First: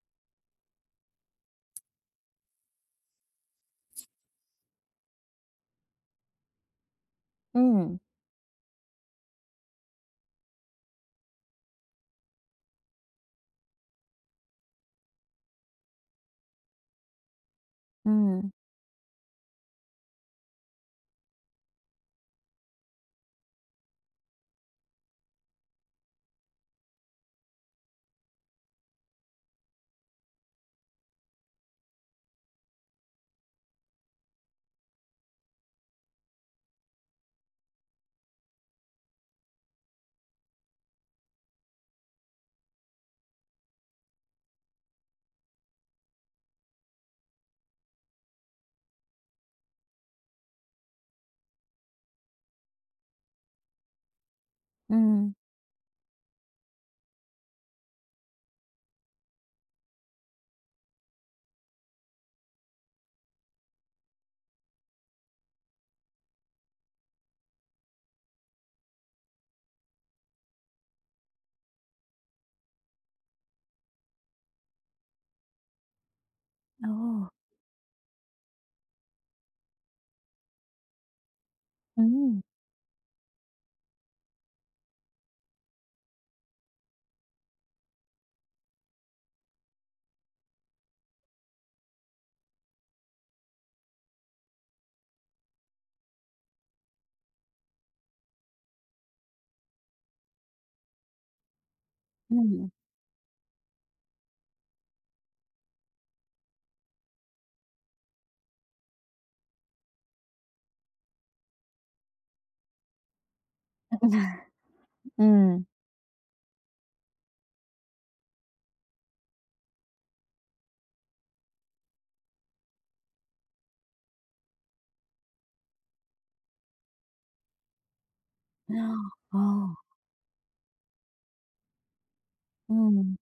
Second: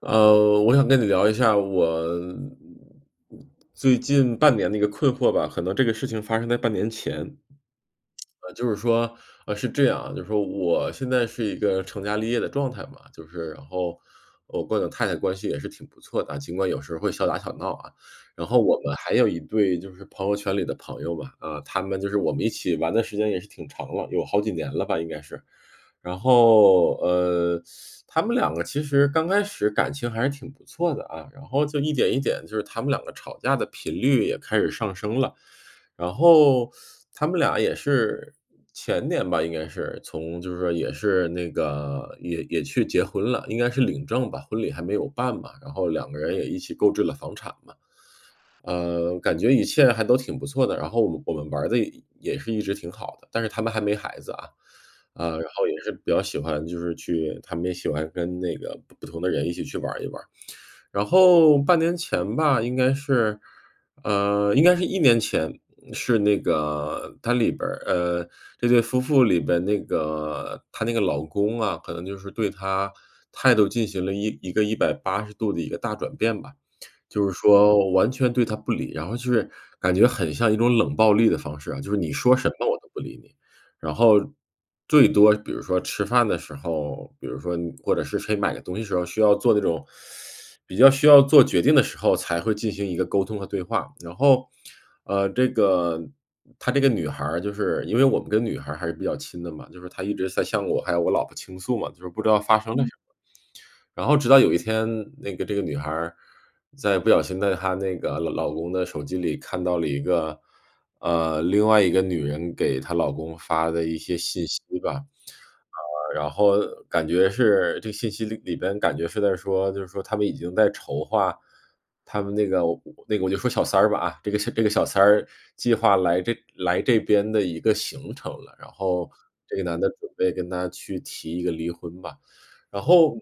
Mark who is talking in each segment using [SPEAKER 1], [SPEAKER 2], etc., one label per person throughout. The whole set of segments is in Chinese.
[SPEAKER 1] 我想跟你聊一下我最近半年的一个困惑吧，可能这个事情发生在半年前。
[SPEAKER 2] 嗯，
[SPEAKER 1] 就是说，是这样啊，就是说我现在是一个成家立业的状态嘛，就是然后我跟我太太关系也是挺不错的啊，尽管有时候会小打小闹啊。然
[SPEAKER 2] 嗯，
[SPEAKER 1] 后我们还有一对就是朋友圈里的朋友嘛，啊，他们就是我们一起玩的时间也是挺长了，有好几年了吧，应该是。然后他们两个其实刚开始感情还是挺不错的啊，然后就一点一点，就是他们两个吵架的频率也开始上升了。然后他们俩也是前年吧，应该是从就是说也是那个也去结婚了，应该是领证吧，婚礼还没有办嘛，然后两个人也一起购置了房产嘛，感觉一切还都挺不错的，然后我们玩的也是一直挺好的，但是他们还没孩子啊。啊，
[SPEAKER 2] 嗯，
[SPEAKER 1] 然后也是比较喜欢就是去他们也喜欢跟那个不同的人一起去玩一玩。然后半年前吧，应该是，应该是一年前，是那个他里边儿这对夫妇里边那个她那个老公啊，可能就是对她态度进行了一个180度的一个大转变吧。就
[SPEAKER 2] 哦，
[SPEAKER 1] 是说完全对她不理，然后就是感觉很像一种冷暴力的方式啊，就是你说
[SPEAKER 2] 嗯，
[SPEAKER 1] 什么我都不理你。然后最多比如说吃饭的时候，比如说你或者是谁买个东西时候需要做那种比较需要做决定的时候才会进行一个沟通和对话。然后，这个她这个女孩儿就是因为我们跟女孩儿还是比较亲的嘛，就是她一直在向我还有我老婆倾诉嘛，就是不知道发
[SPEAKER 2] 嗯
[SPEAKER 1] 生了什么。然后直到有一天，那个这个女孩儿在不小心在她那个老公的手机里看到了一个，另外一个女人给她老公发的一些信息吧。
[SPEAKER 2] 嗯，
[SPEAKER 1] 然后感觉是这个信息里边感觉是在说，就是说他们已经在筹划他们那个我那个我就说小三儿吧啊，这个小三儿计划来这边的一个行程了，然后
[SPEAKER 2] 哦。
[SPEAKER 1] 这个男的准备跟她去提一个离婚吧。然
[SPEAKER 2] 嗯。
[SPEAKER 1] 后，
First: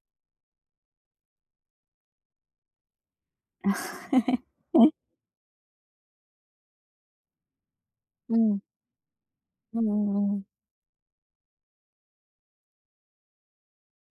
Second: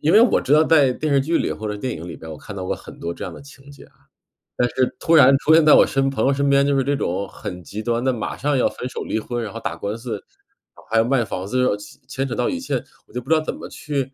[SPEAKER 1] 因为我知道在电视剧里或者电影里边，我看到过很多这样的情节啊，但是突然出现在我朋友身边，就是这种很极端的，马
[SPEAKER 2] 嗯，
[SPEAKER 1] 上
[SPEAKER 2] 嗯
[SPEAKER 1] 要分手、离婚，然后打官司，然
[SPEAKER 2] 嗯
[SPEAKER 1] 后还要卖房子，牵扯到一切，我就不知道怎么去，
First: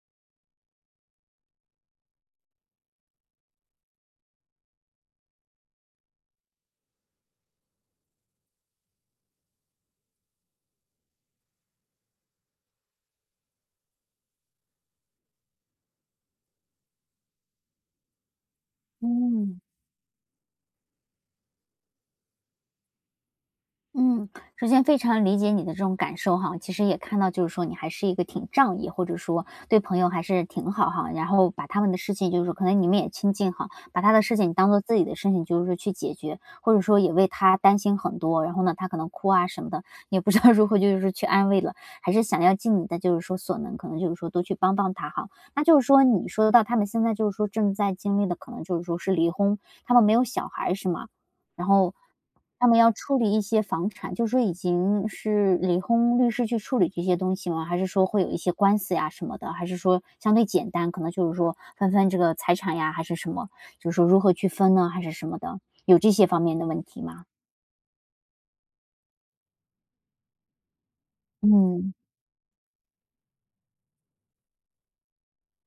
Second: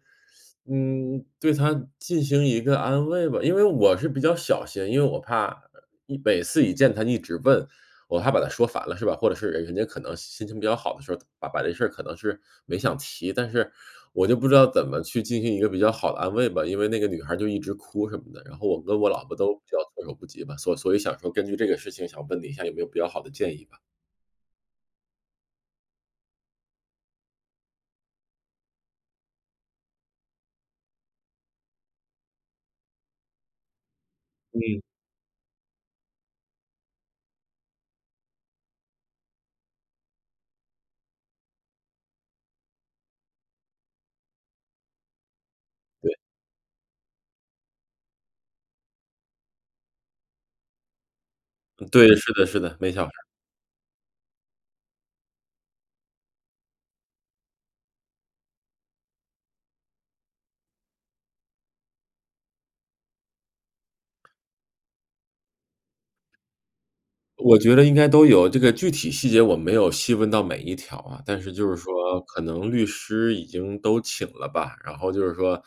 [SPEAKER 1] 对他进行一个安慰吧。因为我是比较小心，因为我怕每次一见他一直问，我怕把他说烦了是吧？或者是人家可能心情比较好的时候，把这事儿可能是没想提，但是我就不知道怎么去进行一个比较好的安慰吧，因为那个女孩就一直哭什么的，然后我跟
[SPEAKER 2] 嗯，
[SPEAKER 1] 我老婆都
[SPEAKER 2] 嗯。
[SPEAKER 1] 比较措手不及吧，所以想说根据这个事情想问你一下有没有比较好的建议吧？
[SPEAKER 2] 嗯，首先非常理解你的这种感受哈，其实也看到就是说你还是一个挺仗义，或者说对朋友还是挺好哈，然后把他们的事情就是说可能你们也亲近哈，把他的事情当做自己的事情，就是说去解决，或者说也为他担心很多，然后呢他可能哭啊什么的，也不知道如何就是去安慰了，还是想要尽你的就是说所能，可能就是说多去帮帮他哈。那就是说
[SPEAKER 1] 对，
[SPEAKER 2] 你说到他们现在就是说正在经历的，可能就是说是离婚，他们没有小孩是吗？然后
[SPEAKER 1] 对，是的是
[SPEAKER 2] 他
[SPEAKER 1] 的，
[SPEAKER 2] 们要
[SPEAKER 1] 没想
[SPEAKER 2] 处理一些房产，就是说已经是离婚律师去处理这些东西吗？还是说会有一些官司呀什么的？还是说相对简单，可能就是说分这个财产呀，还是什么？就是说如何去分呢，还是什么的？有这些方面的问题吗？
[SPEAKER 1] 我觉得应该都有，这个具体细节我没有细问到每一条啊，但是就是
[SPEAKER 2] 嗯
[SPEAKER 1] 说可能律师已经都请了吧，然后就是说，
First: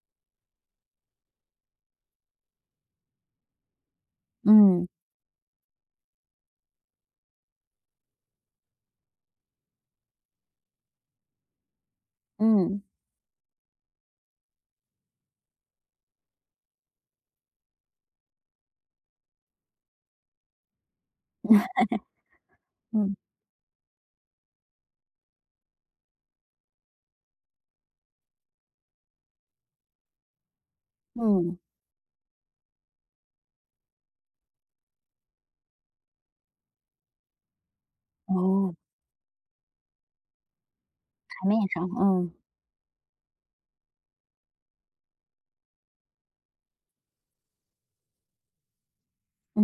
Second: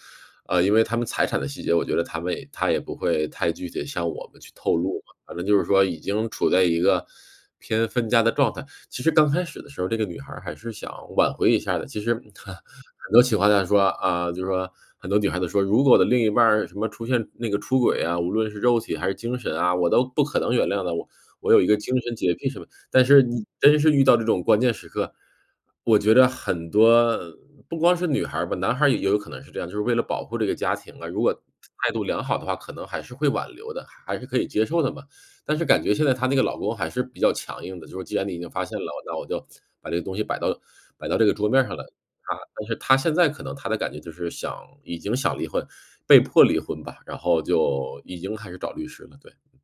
[SPEAKER 1] 因为他们财产的细节，我觉得他也不会太具体地向我们去透
[SPEAKER 2] 嗯
[SPEAKER 1] 露嘛，反正就是说已经处在一个偏分家的状态。其实刚开始的时候，这个女孩儿还是想挽回一下的，其实
[SPEAKER 2] 嗯
[SPEAKER 1] 很多企划在说，啊，就是说很多女孩子说，如果我的另一半儿什么出现那个出轨啊，无论是肉体还是精神啊，我都不可能原谅的，我有一个精神洁癖什么。但
[SPEAKER 2] 嗯
[SPEAKER 1] 是你真是遇到这种关键时刻，我觉得很多不光是女孩儿吧，男孩儿也有可能是这样，就是为了保护这个家庭啊，如果
[SPEAKER 2] 嗯，
[SPEAKER 1] 态度良好的话，可能还是会挽留的，还是可以接受的嘛。但是感觉现在她那个老公还是比较强硬的，就是既然你已经发
[SPEAKER 2] 哦，
[SPEAKER 1] 现了，那我就把这个东西摆到这个
[SPEAKER 2] 台
[SPEAKER 1] 桌
[SPEAKER 2] 面
[SPEAKER 1] 面上
[SPEAKER 2] 上，
[SPEAKER 1] 了。
[SPEAKER 2] 嗯。
[SPEAKER 1] 但是他现在可能他的感觉就是已经想离婚，被迫离婚吧，然后就已经开始找律师了，对。
[SPEAKER 2] 嗯，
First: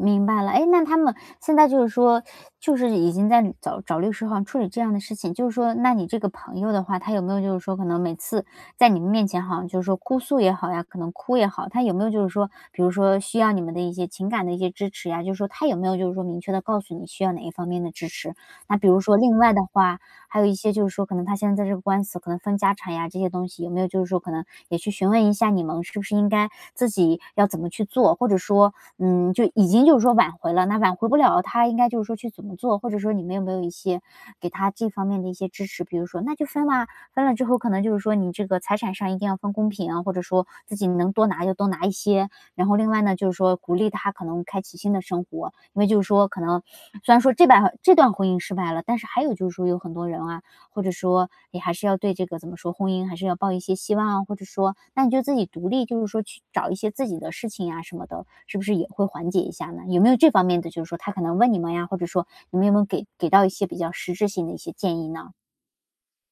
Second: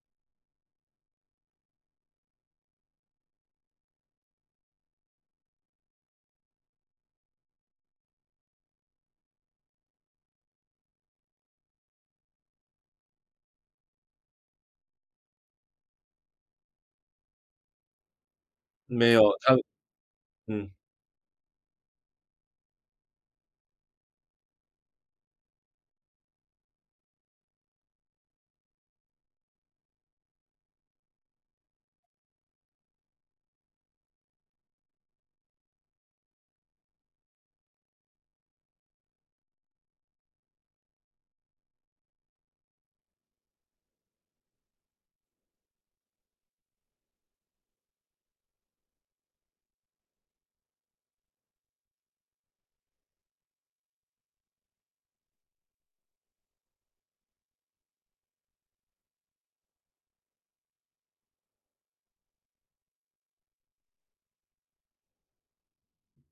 [SPEAKER 2] 明白了。哎，那他们现在就是说，就是已经在找律师好像处理这样的事情，就是说，那你这个朋友的话，他有没有就是说，可能每次在你们面前好像就是说哭诉也好呀，可能哭也好，他有没有就是说，比如说需要你们的一些情感的一些支持呀，就是说他有没有就是说明确的告诉你需要哪一方面的支持？那比如
[SPEAKER 1] 没
[SPEAKER 2] 说
[SPEAKER 1] 有，
[SPEAKER 2] 另外
[SPEAKER 1] 他
[SPEAKER 2] 的话，还有一
[SPEAKER 1] 嗯，
[SPEAKER 2] 些就是说，可能他现在在这个官司，可能分家产呀这些东西，有没有就是说可能也去询问一下你们是不是应该自己要怎么去做，或者说嗯，就已经就是说挽回了，那挽回不了，他应该就是说去怎么做，或者说你们有没有一些给他这方面的一些支持？比如说，那就分啦，分了之后可能就是说你这个财产上一定要分公平啊，或者说自己能多拿就多拿一些。然后另外呢，就是说鼓励他可能开启新的生活，因为就是说可能虽然说这段婚姻失败了，但是还有就是说有很多人啊，或者说你还是要对这个怎么说，婚姻还是要抱一些希望啊，或者说那你就自己独立，就是说去找一些自己的事情呀什么的，是不是也会缓解一下呢？有没有这方面的，就是说他可能问你们呀，或者说你们有没有给到一些比较实质性的一些建议呢？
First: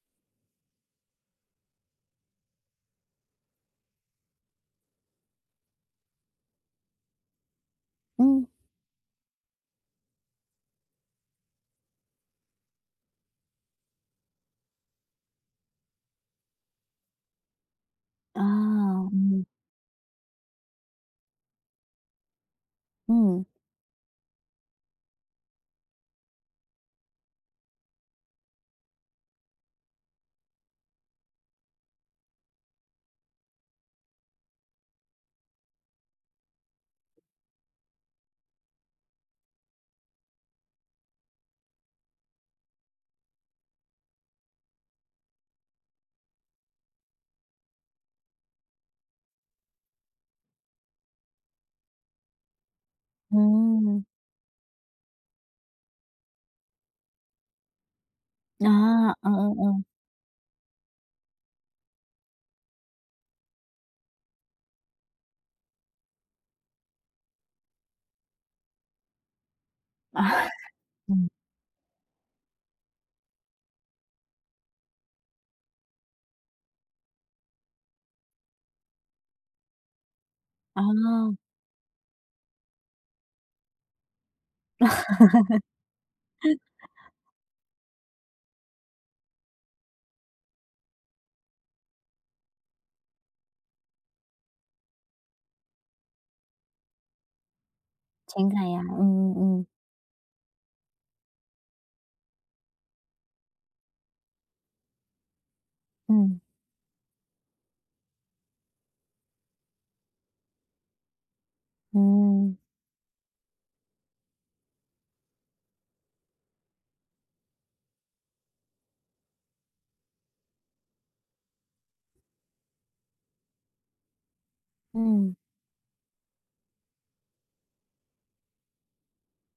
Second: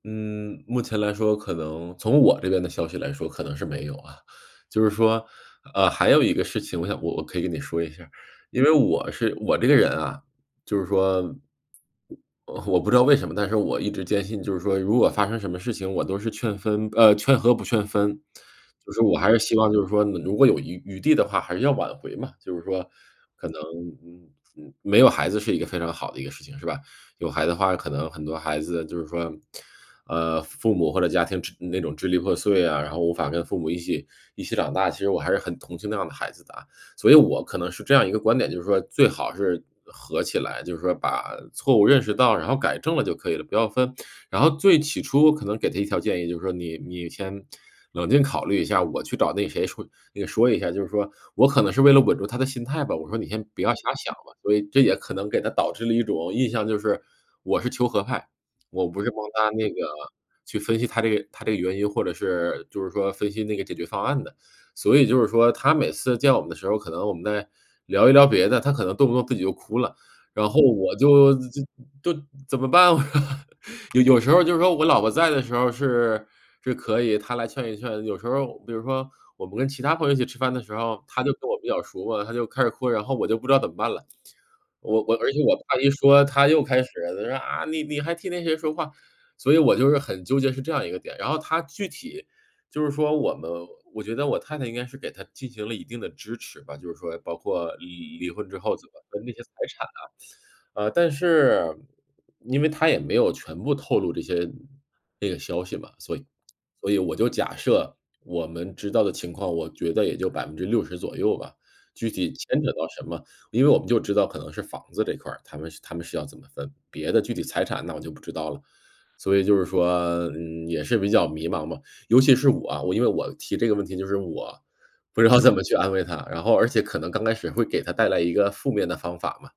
[SPEAKER 1] 嗯，目前来说可能从我这边的消息来说，可能是没有啊。就是说，还有一个事情，我想我可以跟你说一下。
[SPEAKER 2] 嗯，
[SPEAKER 1] 因为我这个人啊，就是说我不知道为什么，但是我一直坚信就是说，如果发生什么事情，我都是劝和不劝分。
[SPEAKER 2] 啊，
[SPEAKER 1] 就是我还是
[SPEAKER 2] 嗯
[SPEAKER 1] 希望就是说，如果有余地的话，还是要挽回嘛。就是说
[SPEAKER 2] 嗯
[SPEAKER 1] 可能，嗯没有孩子是一个非常好的一个事情，是吧？有孩子的话，可能很多孩子就是说，父母或者家庭那种支离破碎啊，然后无法跟父母一起长大，其实我还是很同情那样的孩子的啊。所以我可能是这样一个观点，就是说最好是合起来，就是说把错误认识到，然后改正了就可以了，不要分。然后最起初我可能给他一条建议，就是说你先冷静考虑一下，我去找那谁说那个说一下，就是说我可能是为了稳住他的心态吧，我说你先不要瞎
[SPEAKER 2] 嗯，
[SPEAKER 1] 想吧，所以这也可能给他导致了一种印象，就是我是求和派，
[SPEAKER 2] 啊，
[SPEAKER 1] 我不是帮
[SPEAKER 2] 嗯
[SPEAKER 1] 他
[SPEAKER 2] 嗯
[SPEAKER 1] 那个
[SPEAKER 2] 嗯，
[SPEAKER 1] 去分析他这个原因，或者是就是说分析那个解决方案的。所以就是说他每次见我们的时候，可能我们在聊一聊别的，他可能动不动自己就哭了，
[SPEAKER 2] 啊，
[SPEAKER 1] 然后我
[SPEAKER 2] 嗯，
[SPEAKER 1] 就就就怎么办？有时候就是说我老婆在的时候是可以，她来劝一劝，有时候比如说我们跟其他朋友一起吃饭的时
[SPEAKER 2] 啊，
[SPEAKER 1] 候，他就跟我比较熟嘛，他就开始哭，然后我就不知道怎么办了。而且我爸一说，他又开始他说：“啊，你还替那谁说话。”所以我就是很纠结是这样一个点。然后他具体就是说我们我觉得我太太应该是给他进行了一定的支持吧，就是说包括离
[SPEAKER 2] 情
[SPEAKER 1] 婚之
[SPEAKER 2] 感
[SPEAKER 1] 后
[SPEAKER 2] 呀，
[SPEAKER 1] 怎么分那
[SPEAKER 2] 嗯
[SPEAKER 1] 些财
[SPEAKER 2] 嗯
[SPEAKER 1] 产。但是因为他也没有全部透露这些那个消息嘛，所以
[SPEAKER 2] 嗯
[SPEAKER 1] 我就假设我们知道的情况，我觉得也就60%左右吧。具体
[SPEAKER 2] 嗯嗯
[SPEAKER 1] 牵扯到什么，因为我们就知道可能是房子这块儿，他们是要怎么分，别的具体财产那我就不知道了。所以就是说，也是比较迷茫嘛。尤其是我啊，我因为我提这个问题，就是我不知
[SPEAKER 2] 嗯。
[SPEAKER 1] 道怎么去安慰他，然后而且可能刚开始会给他带来一个负面的方法嘛。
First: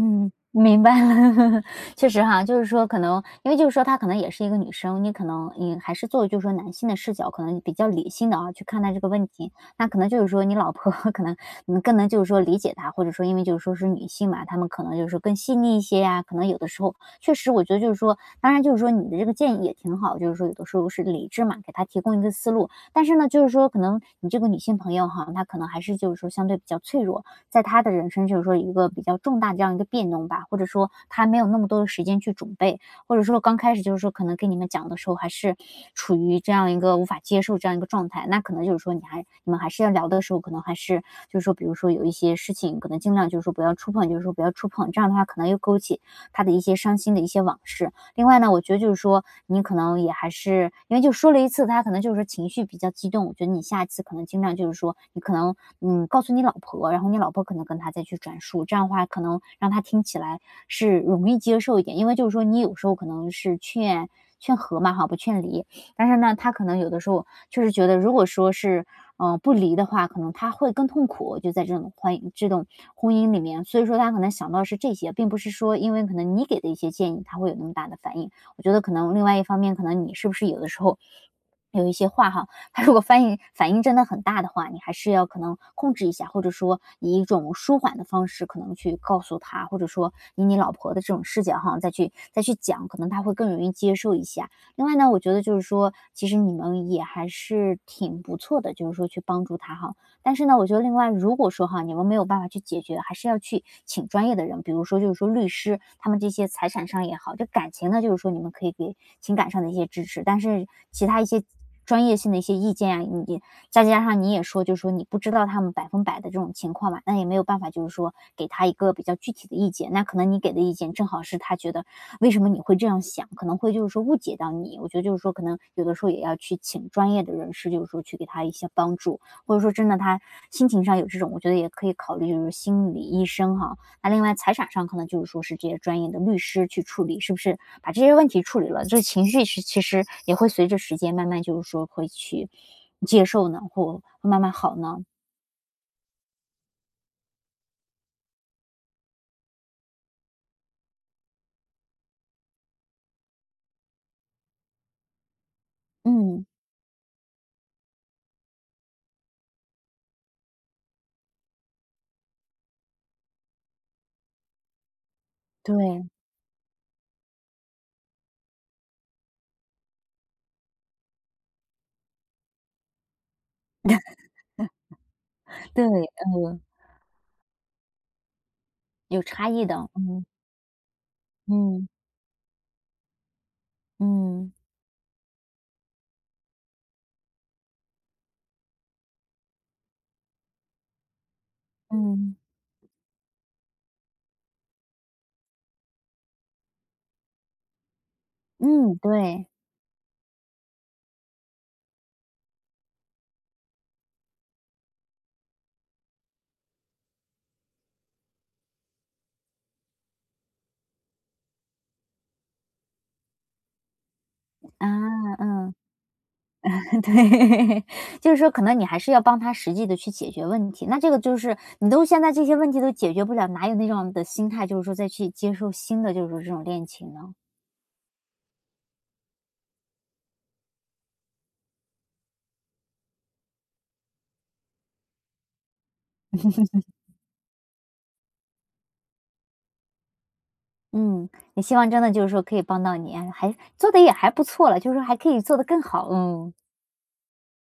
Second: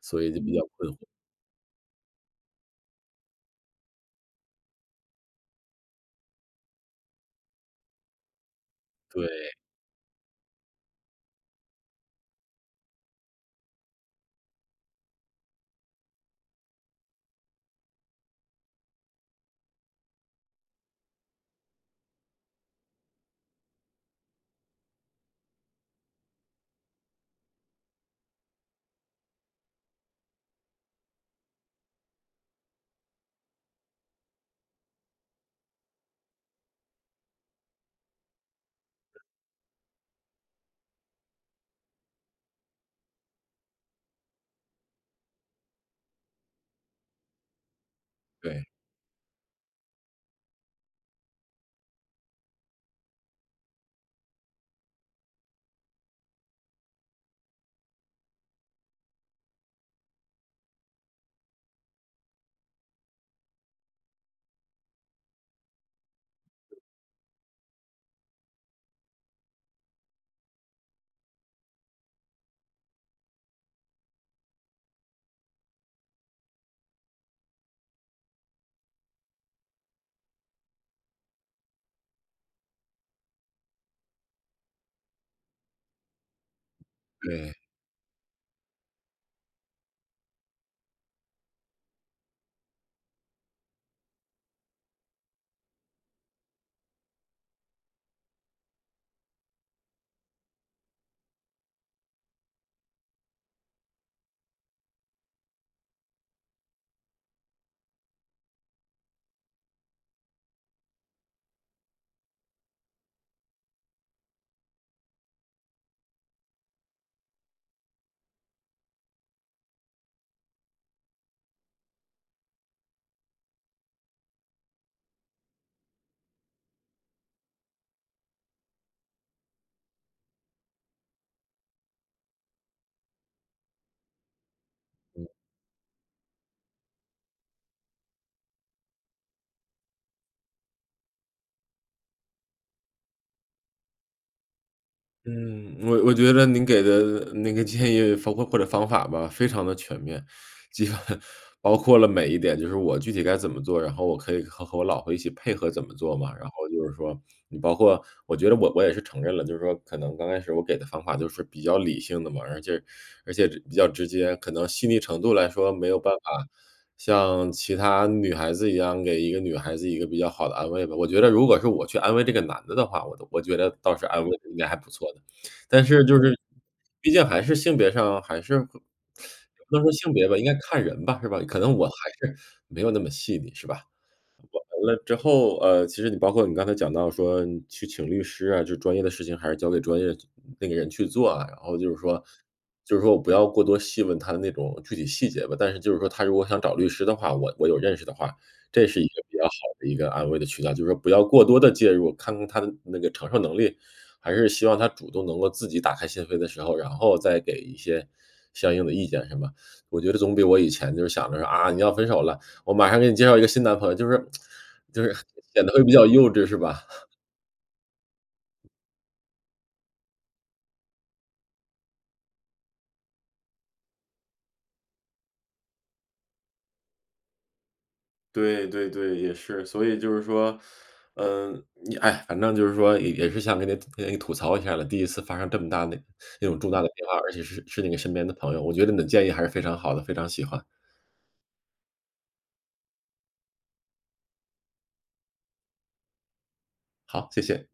[SPEAKER 1] 所以就比较
[SPEAKER 2] 明
[SPEAKER 1] 困惑。
[SPEAKER 2] 白了。确实哈，就是说可能因为就是说她可能也是一个女生，你可能你还是做就是说男性的视角，可能比较理性的啊，去看待这个问题。
[SPEAKER 1] 对
[SPEAKER 2] 那可能就是说你老婆 可能你更能就是说理解她，或者说因为就是说是女性嘛，她们可能就是说更细腻一些呀，可能有的时候确实我觉得就是说当然就是说你的这个建议也挺好，就是说有的时候是理智嘛，给她提供一个思路。但是呢，就是说可能你这个女性朋友哈，她可能还是就是说相对比较脆弱，在他的人生就是说一个比较重大的这样一个变动吧，或者说他没有那么多的时间去准备，或者说刚开始就是说可能跟你们讲的时候还是处于这样一个无法接受这样一个状态，那可能就是说你们还是要聊的时候，可能还是就是说比如说有一些事情可能尽量就是说不要触碰，就是说不要触碰，这样的话可能又勾起他的一些伤心的一些往事。另外呢，我
[SPEAKER 1] 对
[SPEAKER 2] 觉得就是说，你可能也还是因为就说了一次，他可能就是说情绪比较激动，我觉得你下一次可能尽量就是说，你可能告诉你老婆，然后你老婆可能跟他再去转述，这样的话可能让他听起来是容易接受一点，因为就是说你有时候可能是劝和嘛哈，不劝离，但是呢，他可能有的时候就是觉得，如果说是，不离的话，可能他会更痛苦，就在这种这种婚姻里面。所以说他可能想到是这些，并不是说因为可能你给的一些建议，他会有那么大的反应。我觉得可能另外一方面，可能你是不是有的时候有一些话哈，他如果反应真的很大的话，你还是要可能控制一下，或者说以一种
[SPEAKER 1] 对。
[SPEAKER 2] 舒缓的方式，可能去告诉他，或者说以你老婆的这种视角哈，再去讲，可能他会更容易接受一下。另外呢，我觉得就是说，其实你们也还是挺不错的，就是说去帮助他哈。但是呢，我觉得另外如果说哈，你们没有办法去解决，还是要去请专业的人，比如说就是说律师，他们这些财产上也好，就感情呢，就是说你们可以给情感上的一些支持，但是其他一些专业性的一些意见啊，你再加上你也说，就是说你不知道他们百分百的这种情况嘛，那也没有办法，就是说给他一个比较具体的意见。那可能你给的意见正好是他觉得为什么你会这样想，可能会就是说误解到你。我觉得就是说，可能有的时候也要去请专业的人士，就是说去给他一些帮助，或者说真的他心情上有这种，我觉得也可以考虑就是心理医生哈。那另外财产上可能就是说是这些专业的律师去处理，是不是把这些问题处理了，这情绪是其实也会随着时间慢慢就是说会去接受呢，或会慢慢好呢？
[SPEAKER 1] 嗯，我觉得您给的那个建议包括或者方法吧，非常的全面，基本包括了每一点，就是我具体该怎么做，然后我可以和我老婆一起配合怎么做嘛。
[SPEAKER 2] 嗯，
[SPEAKER 1] 然后就是说，你包括我觉得我也是承认了，就是说可能刚开始我给的方法就是比较理性的嘛，而且比较直接，可能细腻程度来说没有
[SPEAKER 2] 对
[SPEAKER 1] 办法像其他女孩子一样，给一个女孩子一个比较好的安慰吧。我觉得如果是我去安慰这个男的的话，我觉得倒是安慰得应该还不错的。
[SPEAKER 2] 对，
[SPEAKER 1] 但是就是
[SPEAKER 2] 嗯，
[SPEAKER 1] 毕竟还是性别上还是会
[SPEAKER 2] 有差异
[SPEAKER 1] 不能
[SPEAKER 2] 的，
[SPEAKER 1] 说性
[SPEAKER 2] 嗯
[SPEAKER 1] 别吧，应该看人吧，是吧？可能我
[SPEAKER 2] 嗯
[SPEAKER 1] 还是没有那么细腻，是吧？
[SPEAKER 2] 嗯
[SPEAKER 1] 完了之后，其实你包括你刚才讲到说你去请律师啊，就专业的事情还是交给专业那个人去做啊。然后就是说
[SPEAKER 2] 嗯
[SPEAKER 1] 就是说我不要过多细问他的那种具体细节吧，但是就是说他如果想找律师的话，我有认识的话，这
[SPEAKER 2] 嗯，
[SPEAKER 1] 是一个比较
[SPEAKER 2] 对。
[SPEAKER 1] 好的一个安慰的渠道。就是说不要过多的介入，看看他的那个承受能力，还是希望他主动能够自己打开心扉的时候，然后再给一些相应的意见，是吧？我觉得总比我以前就是想着说，啊，你要分手了，我马上给你介绍一个新男朋友，就是
[SPEAKER 2] 啊，
[SPEAKER 1] 就是 显得
[SPEAKER 2] 嗯，
[SPEAKER 1] 会比较幼稚是吧？
[SPEAKER 2] 对，就是说可能你还是要帮他实际的去解决问题。那这个就是你都现在这些问题都解决不了，哪有那种的心态，就是说再去接受新的就是说这种恋情呢？
[SPEAKER 1] 对对对，也是，所以就是说，哎，反正就是说也是想跟你吐槽一下了，第一次发生这么大的那种重大的变化，而且是那个身边的朋友，我觉得你的建议还是非常好的，非常喜欢。
[SPEAKER 2] 嗯，也希望真的就是说可以帮到你，哎还做的也还不错了，就是说还可以做得更好，嗯。
[SPEAKER 1] 好，谢谢。